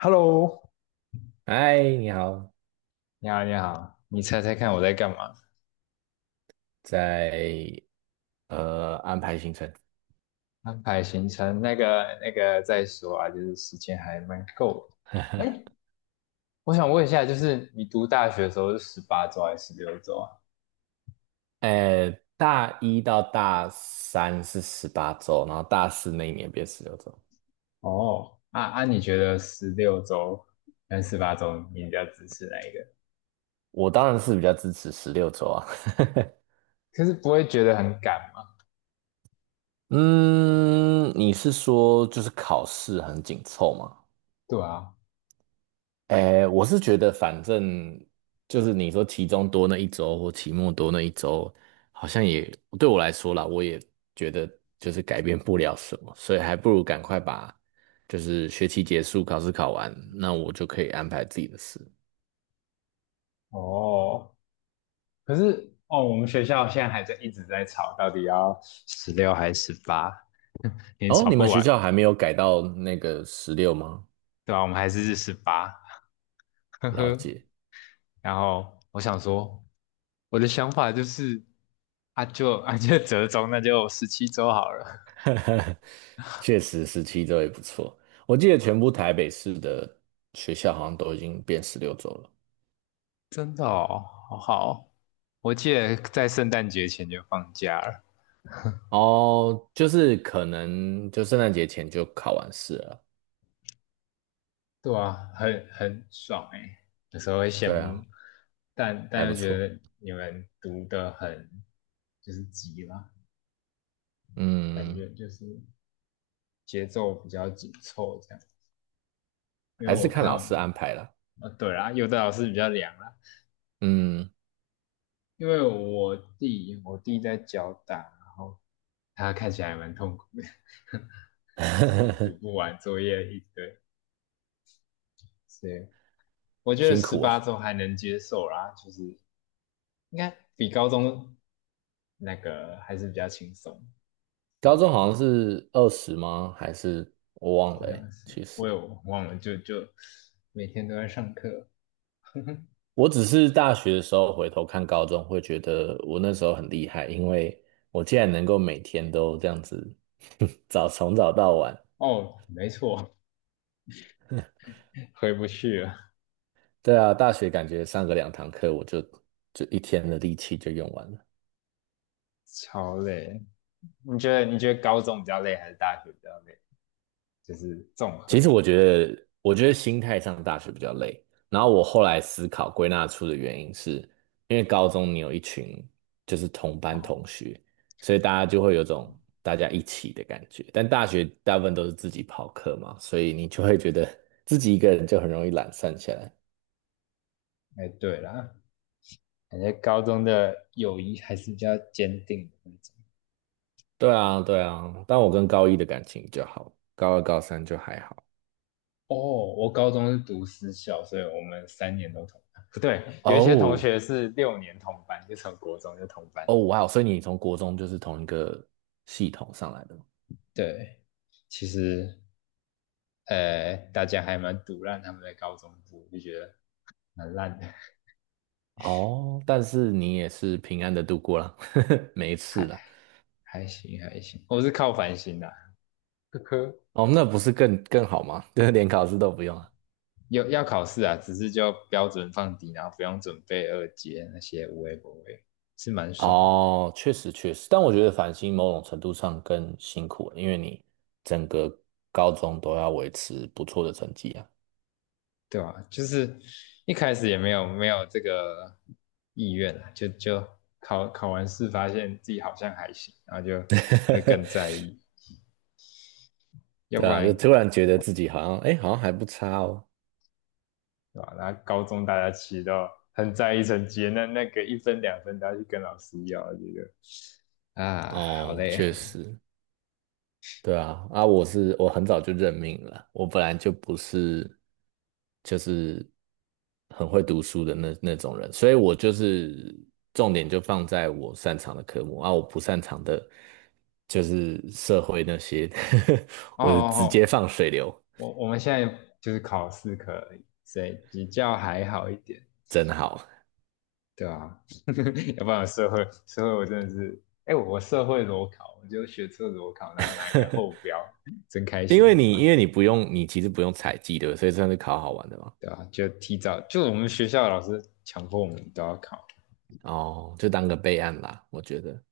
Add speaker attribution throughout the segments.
Speaker 1: Hello，
Speaker 2: 嗨，你好，
Speaker 1: 你好，你好，你猜猜看我在干嘛？
Speaker 2: 在安排行程，
Speaker 1: 安排行程，那个再说啊，就是时间还蛮够的。哎，我想问一下，就是你读大学的时候是十八周还是十六周啊？
Speaker 2: 呃，大一到大三是18周，然后大四那一年变十六周。
Speaker 1: 哦，啊啊，你觉得十六周跟十八周你比较支持哪一个？
Speaker 2: 我当然是比较支持十六周啊。
Speaker 1: 可是不会觉得很赶吗？
Speaker 2: 嗯，你是说就是考试很紧凑吗？
Speaker 1: 对啊，
Speaker 2: 哎，我是觉得反正就是你说期中多那一周或期末多那一周，好像也对我来说啦，我也觉得就是改变不了什么，所以还不如赶快把就是学期结束，考试考完，那我就可以安排自己的事。
Speaker 1: 哦，可是哦，我们学校现在还在一直在吵，到底要十六还是十八？也
Speaker 2: 哦，
Speaker 1: 吵
Speaker 2: 你们
Speaker 1: 不
Speaker 2: 学
Speaker 1: 完。
Speaker 2: 校还没有改到那个十六吗？
Speaker 1: 对吧？我们还是十八，呵
Speaker 2: 了
Speaker 1: 呵。
Speaker 2: 解，
Speaker 1: 然后我想说，我的想法就是，啊就折中，那就17周好了。
Speaker 2: 确实17周也不错。我记得全部台北市的学校好像都已经变十六周了。
Speaker 1: 真的哦，好好，我记得在圣诞节前就放假了。
Speaker 2: 哦，就是可能就圣诞节前就考完试了。
Speaker 1: 对啊，很爽哎，有时候会羡
Speaker 2: 对
Speaker 1: 慕，
Speaker 2: 啊，
Speaker 1: 但
Speaker 2: 还
Speaker 1: 但
Speaker 2: 不
Speaker 1: 又觉
Speaker 2: 错。
Speaker 1: 得你们读的很就是急啦，感
Speaker 2: 嗯，
Speaker 1: 觉就是节奏比较紧凑这样。因为
Speaker 2: 还是
Speaker 1: 我
Speaker 2: 看老师
Speaker 1: 看
Speaker 2: 安排啦。
Speaker 1: 哦对啦，有的老师比较凉啦，
Speaker 2: 嗯，
Speaker 1: 因为我弟在脚打，然后他看起来还蛮痛苦的，书读 不完，作业一堆，所以我觉得
Speaker 2: 辛
Speaker 1: 十
Speaker 2: 苦
Speaker 1: 八
Speaker 2: 啊。
Speaker 1: 周还能接受啦，就是应该比高中那个还是比较轻松。
Speaker 2: 高
Speaker 1: 对，
Speaker 2: 中好像是20吗？还是我忘
Speaker 1: 好
Speaker 2: 了欸
Speaker 1: 像是，
Speaker 2: 其
Speaker 1: 我
Speaker 2: 实
Speaker 1: 有忘了，就每天都在上课。
Speaker 2: 我只是大学的时候回头看高中，会觉得我那时候很厉害，因为我竟然能够每天都这样子 从早到晚。
Speaker 1: 哦，没错，回不去了，
Speaker 2: 对啊，大学感觉上个两堂课，我就一天的力气就用完了。
Speaker 1: 超累。你觉得高中比较累还是大学比较累？就是综
Speaker 2: 其实
Speaker 1: 合
Speaker 2: 我觉得心态上大学比较累。然后我后来思考归纳出的原因是，因为高中你有一群就是同班
Speaker 1: 哦。
Speaker 2: 同学，所以大家就会有种大家一起的感觉。但大学大部分都是自己跑课嘛，所以你就会觉得自己一个人就很容易懒散起来。
Speaker 1: 哎，欸对啦，感觉高中的友谊还是比较坚定的那种。
Speaker 2: 对啊，对啊。但我跟高一的感情就好，高二、高三就还好。
Speaker 1: 哦，我高中是读私校，所以我们3年都同班。不对，有一些同
Speaker 2: 哦
Speaker 1: 学是6年同班，就从国中就同班。
Speaker 2: 哦，哇哦！所以你从国中就是同一个系统上来的
Speaker 1: 对，其实大家还蛮毒烂他们在高中部，就觉得蛮烂的，
Speaker 2: 哦，但是你也是平安的度过了，没事
Speaker 1: 还
Speaker 2: 啦。
Speaker 1: 还行还行。我是靠反省的、啊，呵呵。科
Speaker 2: 哦，那不是更好吗？对，连考试都不用啊。
Speaker 1: 有要考试啊，只是就标准放低，然后不用准备二阶那些无为不为，是蛮爽的，
Speaker 2: 哦，确实确实，但我觉得繁星某种程度上更辛苦了，因为你整个高中都要维持不错的成绩啊。
Speaker 1: 对吧、就是一开始也没有没有这个意愿啊，就考完试发现自己好像还行，然后就会更在 意，要不
Speaker 2: 对啊，就
Speaker 1: 然
Speaker 2: 突然觉得自己好像，哎，好像还不差哦。
Speaker 1: 对吧、然后高中大家其实都很在意成绩，那个一分两分都要去跟老师要，这个啊好
Speaker 2: 哦，
Speaker 1: 累
Speaker 2: 确实。对啊，啊，我是我很早就认命了，我本来就不是就是很会读书的那种人，所以我就是重点就放在我擅长的科目啊，我不擅长的就是社会那些，
Speaker 1: 哦
Speaker 2: 我就
Speaker 1: 哦
Speaker 2: 直接
Speaker 1: 哦，
Speaker 2: 放水流，
Speaker 1: 我们现在就是考4可以，所以比较还好一点，
Speaker 2: 真好，
Speaker 1: 对啊 要不然社会我真的是，哎、欸我社会裸考，我就学测裸考，然后拿一个后标，真开
Speaker 2: 因为
Speaker 1: 心
Speaker 2: 你
Speaker 1: 啊，
Speaker 2: 因为你不用你其实不用采集对不对所以算是考好玩的嘛，
Speaker 1: 对啊，就提早就我们学校的老师强迫我们都要考，
Speaker 2: 哦，就当个备案啦，我觉得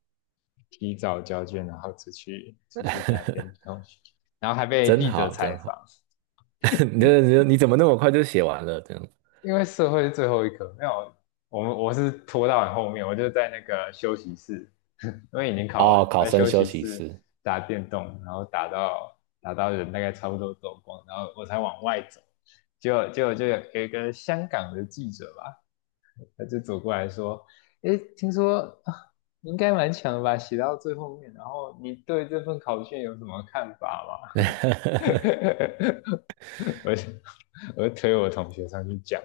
Speaker 1: 提早交卷，然后出去打 电动，然后还被
Speaker 2: 真
Speaker 1: 记者
Speaker 2: 好
Speaker 1: 采
Speaker 2: 真好，
Speaker 1: 访，
Speaker 2: 你这你怎么那么快就写完了这样？
Speaker 1: 因为社会是最后一科，没有，我是拖到很后面，我就在那个休息室，因为已经考完
Speaker 2: 哦，
Speaker 1: 了，
Speaker 2: 考
Speaker 1: 在
Speaker 2: 生
Speaker 1: 休
Speaker 2: 休
Speaker 1: 息
Speaker 2: 息
Speaker 1: 室
Speaker 2: 室
Speaker 1: 打电动，然后打到人大概差不多走光，然后我才往外走，结果就有一个香港的记者吧，他就走过来说，诶，听说啊你应该蛮强的吧，写到最后面，然后你对这份考卷有什么看法吗？我就我就推我同学上去讲。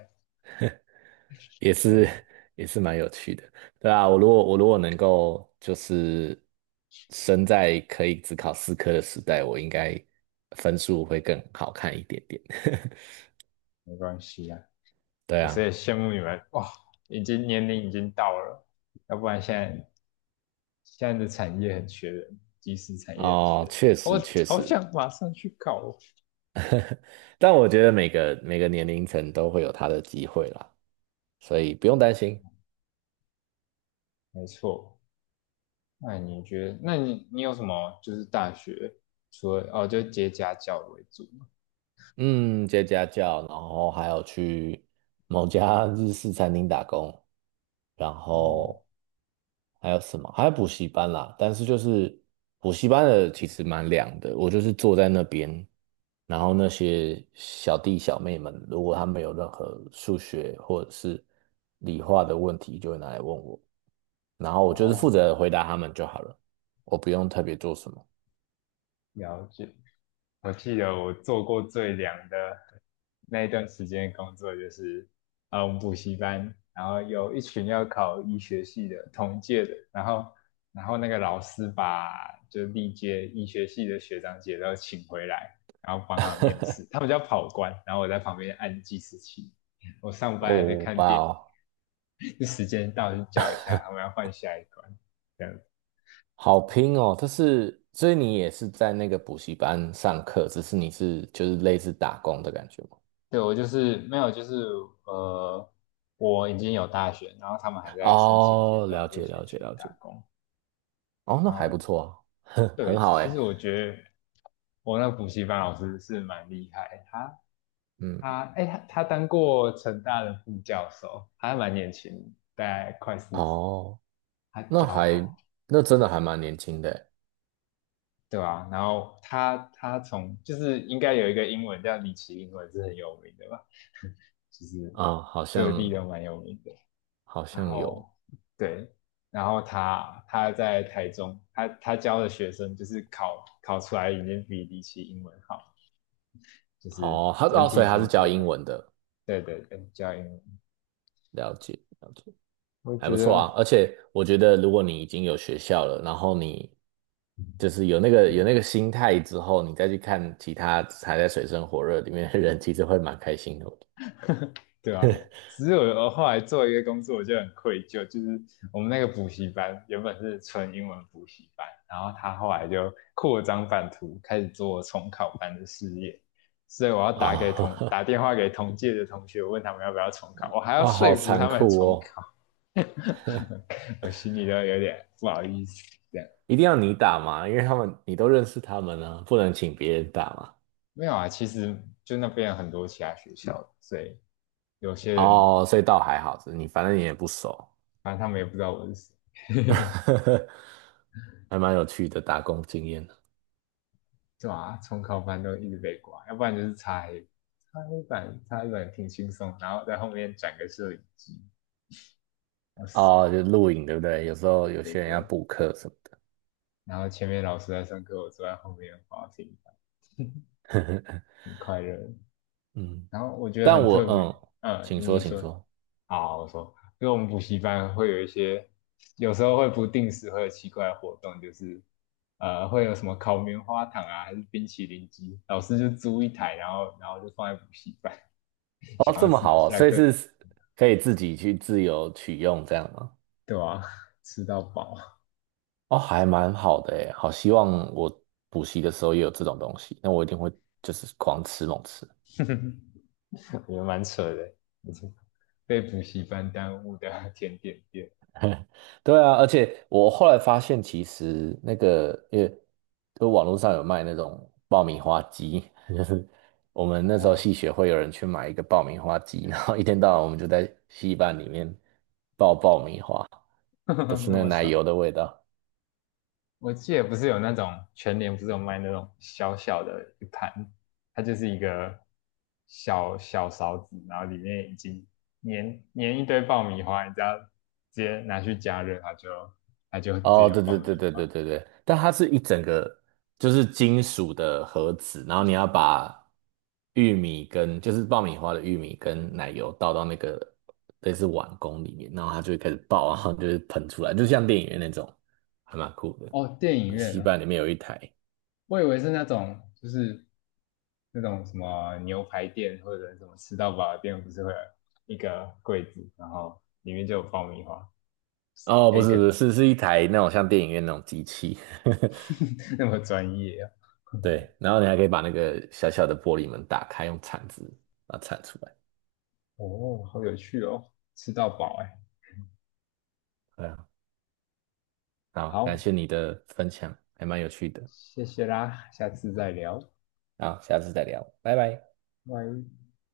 Speaker 2: 也是也是蛮有趣的，对啊，我如果我如果能够就是生在可以只考四科的时代，我应该分数会更好看一点点。
Speaker 1: 没关系啊。
Speaker 2: 对
Speaker 1: 有时
Speaker 2: 啊，
Speaker 1: 也羡慕你们，哇，已经年龄已经到了，要不然现在的产业很缺人，即时产业很缺
Speaker 2: 哦，
Speaker 1: 人，
Speaker 2: 确
Speaker 1: 我
Speaker 2: 实确
Speaker 1: 好
Speaker 2: 实，
Speaker 1: 想马上去搞哦。
Speaker 2: 但我觉得每个年龄层都会有他的机会啦，所以不用担心。
Speaker 1: 没错，那你觉得，那你有什么就是大学除了哦，就接家教为主吗？
Speaker 2: 嗯，接家教，然后还有去某家日式餐厅打工，然
Speaker 1: 哦
Speaker 2: 后还有什么？还有补习班啦。但是就是补习班的其实蛮凉的，我就是坐在那边，然后那些小弟小妹们，如果他们有任何数学或者是理化的问题，就会拿来问我，然后我就是负
Speaker 1: 哦，
Speaker 2: 责回答他们就好了，我不用特别做什么。
Speaker 1: 了解。我记得我做过最凉的那一段时间工作就是，我们补习班，然后有一群要考医学系的同届的，然后那个老师把就历届医学系的学长姐都请回来，然后帮他们面试，他们叫跑官，然后我在旁边按计时器，我上班还在
Speaker 2: 哦，
Speaker 1: 看
Speaker 2: 哇
Speaker 1: 电影，
Speaker 2: 哦。
Speaker 1: 时间到就叫一下，他们要换下一关，
Speaker 2: 好拼哦，但是，所以你也是在那个补习班上课，只是你是就是类似打工的感觉吗？
Speaker 1: 对，我就是没有，就是呃，我已经有大学，然后他们还在申请阶
Speaker 2: 哦，
Speaker 1: 段，
Speaker 2: 了
Speaker 1: 我就
Speaker 2: 解
Speaker 1: 先
Speaker 2: 了解
Speaker 1: 去
Speaker 2: 了
Speaker 1: 打
Speaker 2: 解。
Speaker 1: 工。
Speaker 2: 哦，那
Speaker 1: 然
Speaker 2: 还不
Speaker 1: 后，
Speaker 2: 错啊，
Speaker 1: 对，
Speaker 2: 很好
Speaker 1: 其
Speaker 2: 哎，
Speaker 1: 实我觉得我那补习班老师是蛮厉害，他
Speaker 2: 嗯，
Speaker 1: 他哎、他当过成大的副教授，他还蛮年轻，大概快40，
Speaker 2: 哦，
Speaker 1: 他
Speaker 2: 那
Speaker 1: 教
Speaker 2: 还
Speaker 1: 好，
Speaker 2: 那真的还蛮年轻的欸
Speaker 1: 对啊，然后他从就是应该有一个英文叫李奇英文是很有名的吧，就是
Speaker 2: 啊，好
Speaker 1: 各地
Speaker 2: 像
Speaker 1: 都蛮有名的。
Speaker 2: 好
Speaker 1: 然
Speaker 2: 像有
Speaker 1: 后对，然后他在台中，他教的学生就是考出来已经比离奇英文好，就是
Speaker 2: 哦，他
Speaker 1: 整
Speaker 2: 哦，所
Speaker 1: 体
Speaker 2: 以他是
Speaker 1: 成
Speaker 2: 教
Speaker 1: 绩还
Speaker 2: 英文的，
Speaker 1: 对对对，教英文，
Speaker 2: 了解了解。
Speaker 1: 我
Speaker 2: 还不
Speaker 1: 觉
Speaker 2: 错啊。
Speaker 1: 得
Speaker 2: 而且我觉得，如果你已经有学校了，然后你就是有那个有那个心态之后，你再去看其他还在水深火热里面的人，其实会蛮开心的。
Speaker 1: 对啊，只是我后来做一个工作，我就很愧疚，就是我们那个补习班原本是纯英文补习班，然后他后来就扩张版图，开始做重考班的事业，所以我要
Speaker 2: 啊
Speaker 1: 打电话给同届的同学，问他们要不要重考，我还要
Speaker 2: 啊，好
Speaker 1: 说服
Speaker 2: 残
Speaker 1: 他们
Speaker 2: 酷
Speaker 1: 重
Speaker 2: 哦！
Speaker 1: 考，我心里都有点不好意思。这样
Speaker 2: 一定要你打嘛，因为他们你都认识他们呢、不能请别人打嘛。
Speaker 1: 没有啊，其实就那边有很多其他学校，所以有些人
Speaker 2: 哦，所以倒还好，你反正你也不熟，
Speaker 1: 反正他们也不知道我是谁。
Speaker 2: 还蛮有趣的打工经验的。
Speaker 1: 对啊，重考班都一直被挂，要不然就是擦黑板，挺轻松，然后在后面转个摄影机，哇塞，
Speaker 2: 哦，就录影对不对？有时候
Speaker 1: 对
Speaker 2: 有
Speaker 1: 对
Speaker 2: 些人要
Speaker 1: 对，
Speaker 2: 补课什么的。
Speaker 1: 然后前面老师在上课，我坐在后面滑平板，很快乐。
Speaker 2: 嗯。
Speaker 1: 然后我觉得
Speaker 2: 但
Speaker 1: 很
Speaker 2: 我
Speaker 1: 特别，
Speaker 2: 嗯，
Speaker 1: 嗯，
Speaker 2: 请
Speaker 1: 你
Speaker 2: 说，
Speaker 1: 你
Speaker 2: 请
Speaker 1: 说，
Speaker 2: 说。
Speaker 1: 好，我说，因为我们补习班会有一些，有时候会不定时会有奇怪的活动，就是会有什么烤棉花糖啊，还是冰淇淋机，老师就租一台，然后就放在补习班。
Speaker 2: 哦，
Speaker 1: 想
Speaker 2: 这
Speaker 1: 要
Speaker 2: 么
Speaker 1: 吃的
Speaker 2: 好哦，
Speaker 1: 下
Speaker 2: 所以
Speaker 1: 课
Speaker 2: 是可以自己去自由取用这样吗？
Speaker 1: 对啊，吃到饱，
Speaker 2: 哦，还蛮好的诶，好希望我补习的时候也有这种东西，那我一定会就是狂吃猛吃。
Speaker 1: 也蛮扯的，没错，被补习班耽误的甜点店
Speaker 2: 对啊，而且我后来发现，其实那个因为就网络上有卖那种爆米花机，我们那时候
Speaker 1: 哦，
Speaker 2: 系学会有人去买一个爆米花机，然后一天到晚我们就在戏班里面爆爆米花，都是
Speaker 1: 那
Speaker 2: 那个
Speaker 1: 么
Speaker 2: 奶
Speaker 1: 少。
Speaker 2: 油的味道。
Speaker 1: 我记得不是有那种全年不是有卖那种小小的一盘，它就是一个小小勺子，然后里面已经粘粘一堆爆米花，你只要直接拿去加热，它就直接
Speaker 2: 哦，
Speaker 1: 有
Speaker 2: 对
Speaker 1: 爆
Speaker 2: 对对
Speaker 1: 米
Speaker 2: 对
Speaker 1: 花。
Speaker 2: 对对对，但它是一整个就是金属的盒子，然后你要把玉米跟就是爆米花的玉米跟奶油倒到那个类似碗公里面，然后它就会开始爆啊然后就是喷出来，就像电影院那种，还蛮酷的。
Speaker 1: 哦，电影
Speaker 2: 那
Speaker 1: 院
Speaker 2: 西
Speaker 1: 啊，
Speaker 2: 班里面有一台，
Speaker 1: 我以为是那种就是那种什么牛排店或者什么吃到饱的店，不是会有一个柜子，然后里面就有爆米花，
Speaker 2: 哦，
Speaker 1: 就
Speaker 2: 不
Speaker 1: 一
Speaker 2: 是
Speaker 1: 个
Speaker 2: 不是，是一台那种像电影院那种机器，
Speaker 1: 那么专业啊！
Speaker 2: 对，然后你还可以把那个小小的玻璃门打开，用铲子把它铲出来。
Speaker 1: 哦，好有趣哦，吃到饱哎！
Speaker 2: 对啊，好，感谢
Speaker 1: 好，
Speaker 2: 你的分享，还蛮有趣的。
Speaker 1: 谢谢啦，下次再聊，
Speaker 2: 好，下次再聊，拜拜。
Speaker 1: 拜。